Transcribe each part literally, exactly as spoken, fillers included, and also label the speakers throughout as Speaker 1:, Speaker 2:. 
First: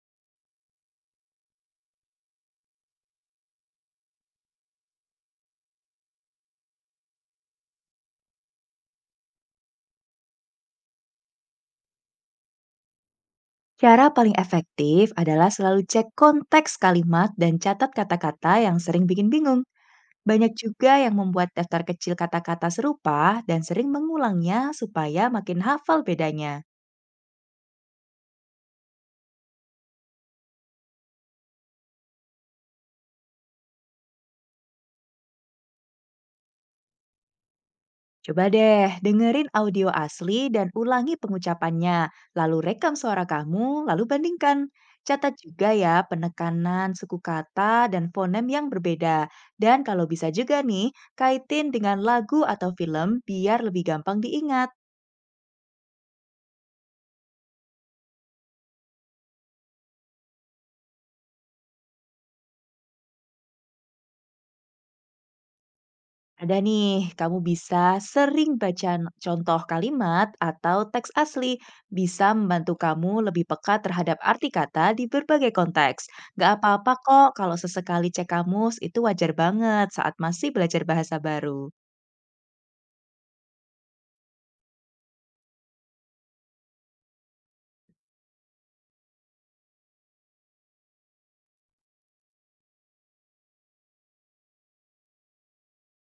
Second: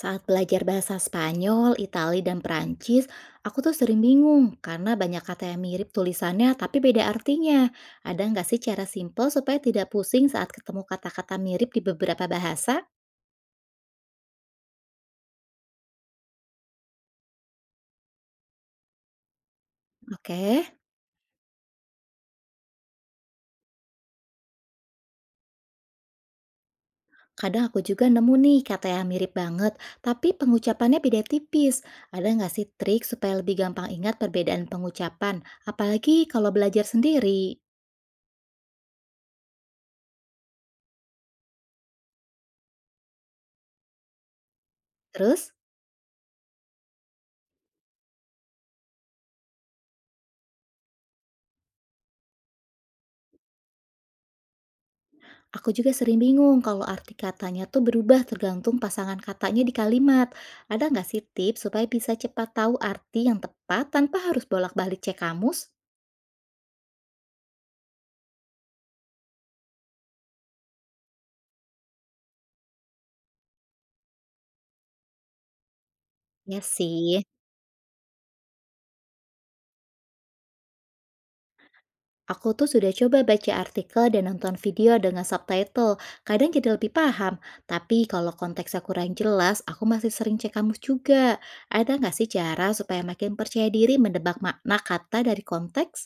Speaker 1: Saat belajar bahasa Spanyol, Itali, dan Perancis, aku tuh sering bingung karena banyak kata yang mirip tulisannya tapi beda artinya. Ada nggak sih cara simpel supaya tidak pusing saat ketemu kata-kata mirip di beberapa bahasa?
Speaker 2: Cara paling efektif adalah selalu cek konteks kalimat dan catat kata-kata yang sering bikin bingung. Banyak
Speaker 1: Oke,
Speaker 2: juga yang membuat daftar kecil kata-kata serupa dan sering mengulangnya supaya makin hafal bedanya.
Speaker 1: kadang aku juga nemu nih kata yang mirip banget tapi pengucapannya beda tipis. Ada nggak sih trik supaya lebih gampang ingat perbedaan pengucapan, apalagi kalau belajar sendiri?
Speaker 2: Coba deh, dengerin audio asli dan ulangi pengucapannya, lalu rekam suara kamu, lalu bandingkan. Catat
Speaker 1: Terus?
Speaker 2: juga ya penekanan suku kata dan fonem yang berbeda. Dan kalau bisa juga nih, kaitin dengan lagu atau film biar lebih gampang diingat.
Speaker 1: Aku juga sering bingung kalau arti katanya tuh berubah tergantung pasangan katanya di kalimat. Ada nggak sih tips supaya bisa cepat tahu arti yang tepat tanpa harus bolak-balik cek kamus?
Speaker 2: Ada nih, kamu bisa sering baca n- contoh kalimat atau teks asli, bisa membantu kamu lebih peka terhadap arti kata di berbagai konteks. Gak
Speaker 1: Ya
Speaker 2: apa-apa
Speaker 1: sih,
Speaker 2: kok kalau sesekali cek kamus, itu wajar banget saat masih belajar bahasa baru.
Speaker 1: aku tuh sudah coba baca artikel dan nonton video dengan subtitle. Kadang jadi lebih paham, tapi kalau konteksnya kurang jelas, aku masih sering cek kamus juga. Ada nggak sih cara supaya makin percaya diri mendebak makna kata dari konteks?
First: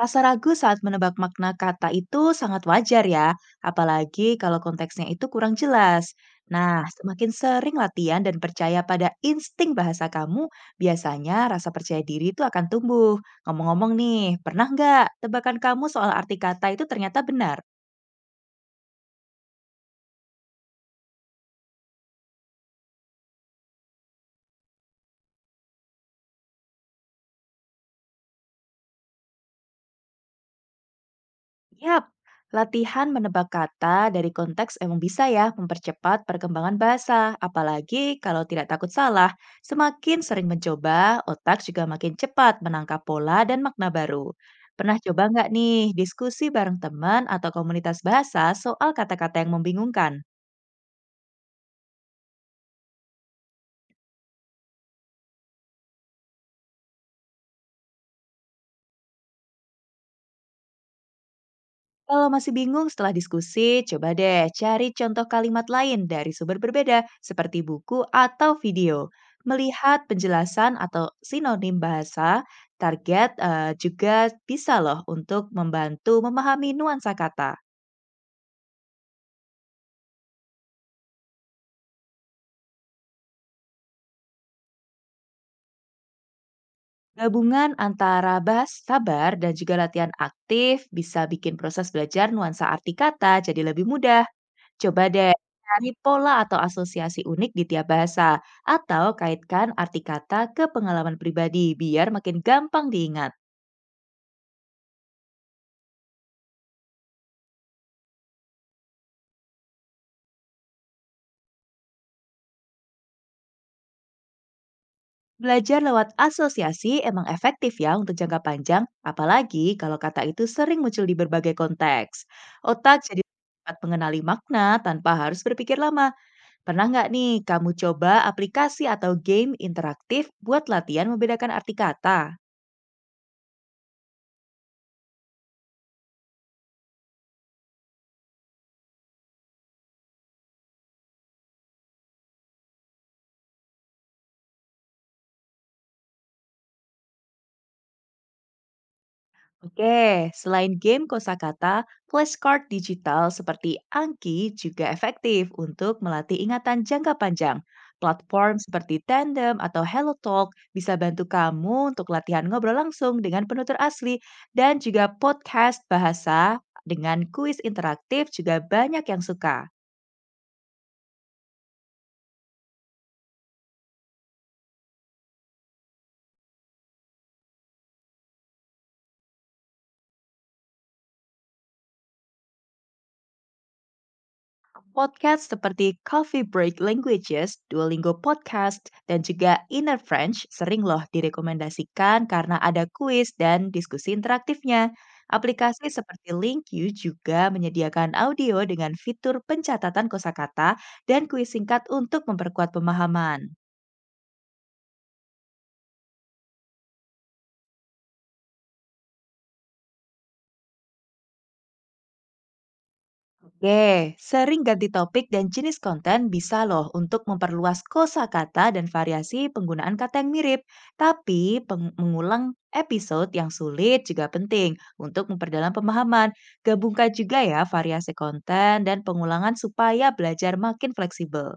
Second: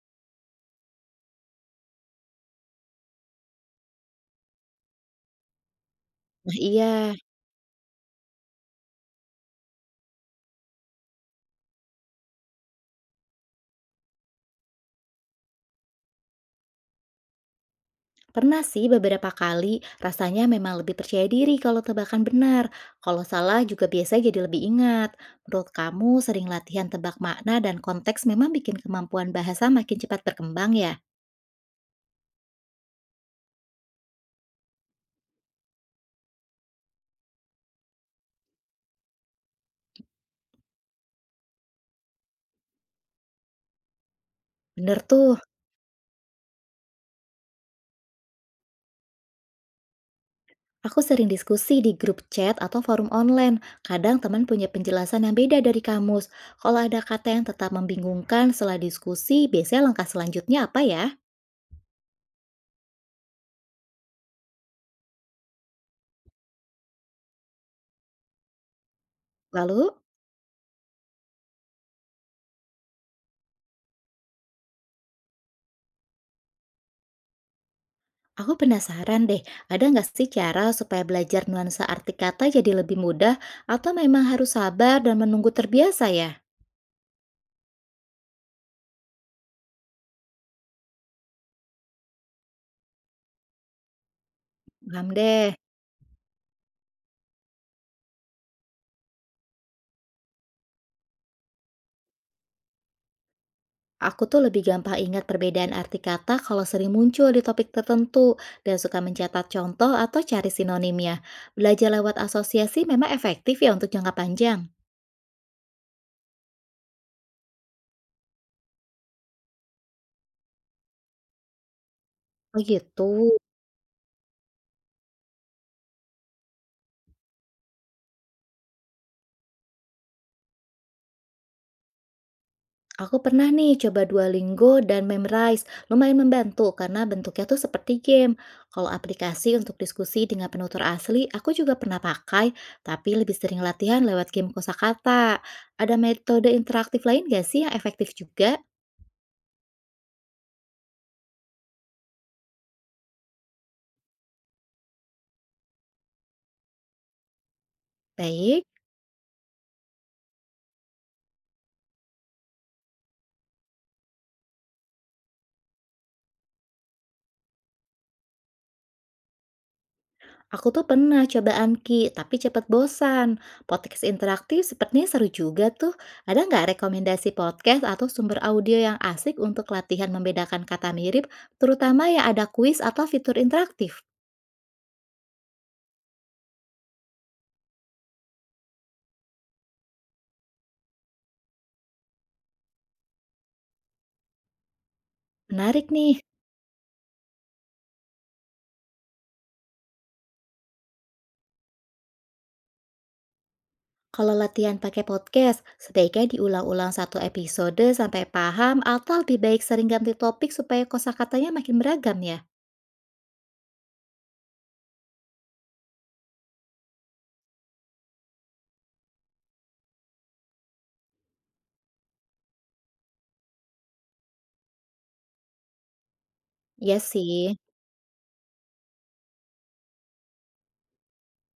Speaker 2: Rasa ragu saat menebak makna kata itu sangat wajar ya, apalagi kalau konteksnya itu kurang jelas.
Speaker 1: Nah
Speaker 2: Nah,
Speaker 1: iya.
Speaker 2: semakin sering latihan dan percaya pada insting bahasa kamu, biasanya rasa percaya diri itu akan tumbuh. Ngomong-ngomong nih, pernah nggak tebakan kamu soal arti kata itu ternyata benar?
Speaker 1: Pernah sih beberapa kali, rasanya memang lebih percaya diri kalau tebakan benar. Kalau salah juga biasa jadi lebih ingat. Menurut kamu, sering latihan tebak makna dan konteks memang bikin kemampuan bahasa makin cepat berkembang ya?
Speaker 2: Yap, latihan menebak kata dari konteks emang bisa ya mempercepat perkembangan bahasa, apalagi kalau tidak takut salah. Semakin sering mencoba, otak juga makin cepat menangkap pola dan makna baru. Pernah
Speaker 1: Bener
Speaker 2: coba
Speaker 1: tuh,
Speaker 2: nggak nih diskusi bareng teman atau komunitas bahasa soal kata-kata yang membingungkan?
Speaker 1: aku sering diskusi di grup chat atau forum online. Kadang teman punya penjelasan yang beda dari kamus. Kalau ada kata yang tetap membingungkan setelah diskusi, biasanya langkah selanjutnya apa ya?
Speaker 2: Kalau masih bingung setelah diskusi, coba deh cari contoh kalimat lain dari sumber berbeda seperti buku atau video.
Speaker 1: Lalu?
Speaker 2: Melihat penjelasan atau sinonim bahasa, target eh, juga bisa loh untuk membantu memahami nuansa kata.
Speaker 1: Aku penasaran deh, ada nggak sih cara supaya belajar nuansa arti kata jadi lebih mudah atau memang harus sabar dan menunggu terbiasa ya?
Speaker 2: Gabungan antara bahas sabar dan juga latihan aktif bisa bikin proses belajar nuansa arti kata jadi lebih mudah. Coba
Speaker 1: Paham
Speaker 2: deh
Speaker 1: deh,
Speaker 2: cari pola atau asosiasi unik di tiap bahasa, atau kaitkan arti kata ke pengalaman pribadi biar makin gampang diingat.
Speaker 1: aku tuh lebih gampang ingat perbedaan arti kata kalau sering muncul di topik tertentu dan suka mencatat contoh atau cari sinonimnya. Belajar lewat asosiasi memang efektif ya untuk jangka panjang.
Speaker 2: Belajar lewat asosiasi emang efektif ya untuk jangka panjang, apalagi kalau kata itu sering muncul di berbagai konteks.
Speaker 1: Oh
Speaker 2: Otak
Speaker 1: gitu.
Speaker 2: jadi lebih cepat mengenali makna tanpa harus berpikir lama. Pernah nggak nih kamu coba aplikasi atau game interaktif buat latihan membedakan arti kata?
Speaker 1: Aku pernah nih coba Duolingo dan Memrise, lumayan membantu karena bentuknya tuh seperti game. Kalau aplikasi untuk diskusi dengan penutur asli, aku juga pernah pakai, tapi lebih sering latihan lewat game kosakata. Ada metode interaktif lain gak sih yang efektif juga?
Speaker 2: Oke, selain game kosakata, flashcard digital seperti Anki juga efektif untuk melatih ingatan jangka panjang. Platform
Speaker 1: Baik.
Speaker 2: seperti Tandem atau HelloTalk bisa bantu kamu untuk latihan ngobrol langsung dengan penutur asli dan juga podcast bahasa dengan kuis interaktif juga banyak yang suka.
Speaker 1: Aku tuh pernah coba Anki, tapi cepet bosan. Podcast interaktif sepertinya seru juga tuh. Ada nggak rekomendasi podcast atau sumber audio yang asik untuk latihan membedakan kata mirip, terutama yang ada kuis atau fitur interaktif?
Speaker 2: Podcast seperti Coffee Break Languages, Duolingo Podcast, dan juga Inner French sering loh direkomendasikan karena ada kuis dan diskusi interaktifnya.
Speaker 1: Menarik
Speaker 2: Aplikasi
Speaker 1: nih.
Speaker 2: seperti LinkU juga menyediakan audio dengan fitur pencatatan kosakata dan kuis singkat untuk memperkuat pemahaman.
Speaker 1: Kalau latihan pakai podcast, sebaiknya diulang-ulang satu episode sampai paham atau lebih baik sering ganti topik supaya kosakatanya makin beragam ya?
Speaker 2: Oke, sering ganti topik dan jenis konten bisa loh untuk memperluas kosakata dan variasi penggunaan kata yang mirip. Tapi peng- mengulang episode yang sulit juga penting untuk memperdalam pemahaman.
Speaker 1: Iya
Speaker 2: Gabungkan juga
Speaker 1: sih.
Speaker 2: ya variasi konten dan pengulangan supaya belajar makin fleksibel.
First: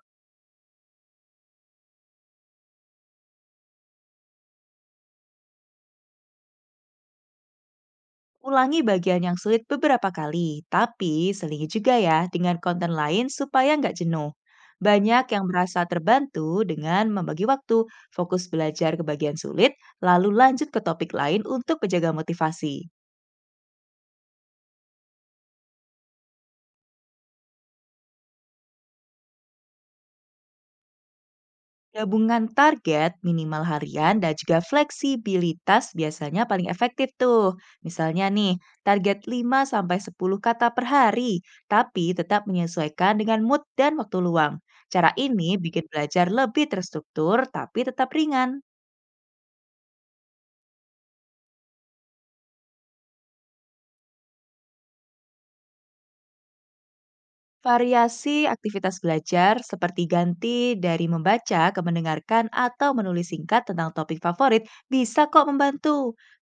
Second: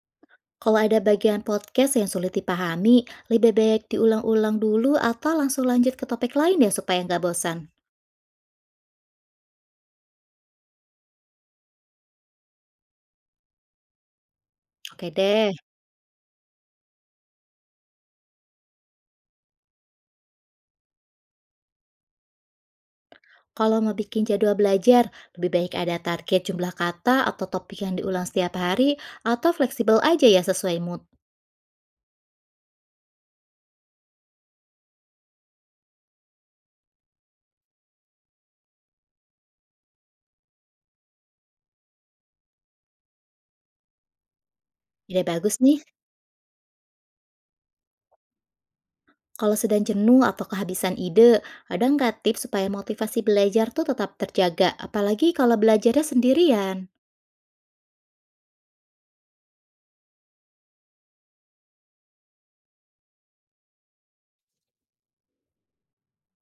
Speaker 1: Kalau ada bagian podcast yang sulit dipahami, lebih baik diulang-ulang dulu atau langsung lanjut ke topik lain ya supaya nggak bosan.
Speaker 2: Ulangi bagian yang sulit beberapa kali, tapi selingi juga ya dengan konten lain supaya nggak jenuh.
Speaker 1: Oke
Speaker 2: Banyak yang
Speaker 1: deh,
Speaker 2: merasa terbantu dengan membagi waktu, fokus belajar ke bagian sulit, lalu lanjut ke topik lain untuk menjaga motivasi.
Speaker 1: kalau mau bikin jadwal belajar, lebih baik ada target jumlah kata atau topik yang diulang setiap hari atau fleksibel aja ya sesuai mood.
Speaker 2: Gabungan target, minimal harian, dan juga fleksibilitas biasanya paling efektif tuh. Misalnya nih, target lima sampai sepuluh kata per hari, tapi tetap menyesuaikan dengan mood dan waktu luang. Cara
Speaker 1: Ide
Speaker 2: ini
Speaker 1: bagus nih,
Speaker 2: bikin belajar lebih terstruktur, tapi tetap ringan.
Speaker 1: kalau sedang jenuh atau kehabisan ide, ada nggak tips supaya motivasi belajar tuh tetap terjaga, apalagi kalau belajarnya sendirian?
Speaker 2: Variasi aktivitas belajar seperti ganti dari membaca ke mendengarkan atau menulis singkat tentang topik favorit bisa kok membantu.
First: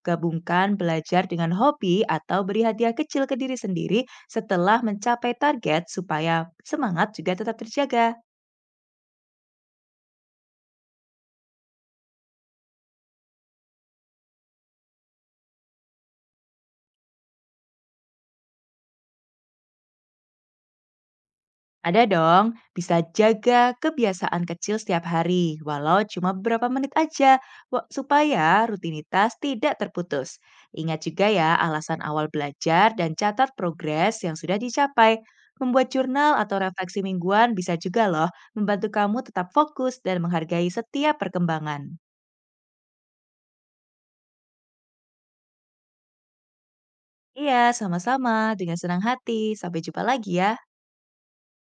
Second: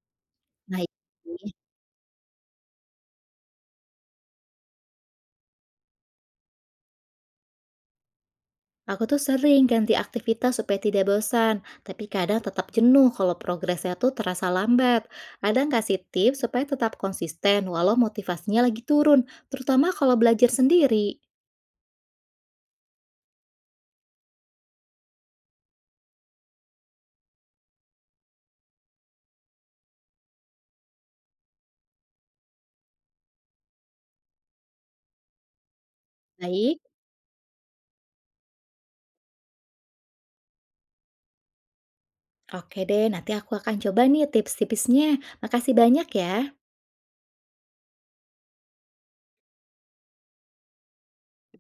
Speaker 2: Gabungkan
Speaker 1: Nah,
Speaker 2: belajar dengan hobi atau beri hadiah kecil ke diri sendiri setelah mencapai target supaya semangat juga tetap terjaga.
Speaker 1: aku tuh sering ganti aktivitas supaya tidak bosan, tapi kadang tetap jenuh kalau progresnya tuh terasa lambat. Ada nggak sih tips supaya tetap konsisten walau motivasinya lagi turun, terutama kalau belajar sendiri?
Speaker 2: Ada dong, bisa jaga kebiasaan kecil setiap hari, walau cuma beberapa menit aja, wa- supaya rutinitas tidak terputus. Ingat juga ya alasan awal belajar dan catat progres yang sudah dicapai. Membuat jurnal atau
Speaker 1: Baik,
Speaker 2: refleksi mingguan bisa juga loh membantu kamu tetap fokus dan menghargai setiap perkembangan.
Speaker 1: oke deh, nanti aku akan coba nih tips-tipsnya. Makasih banyak ya.
Speaker 2: Iya, sama-sama. Dengan senang hati. Sampai jumpa lagi ya.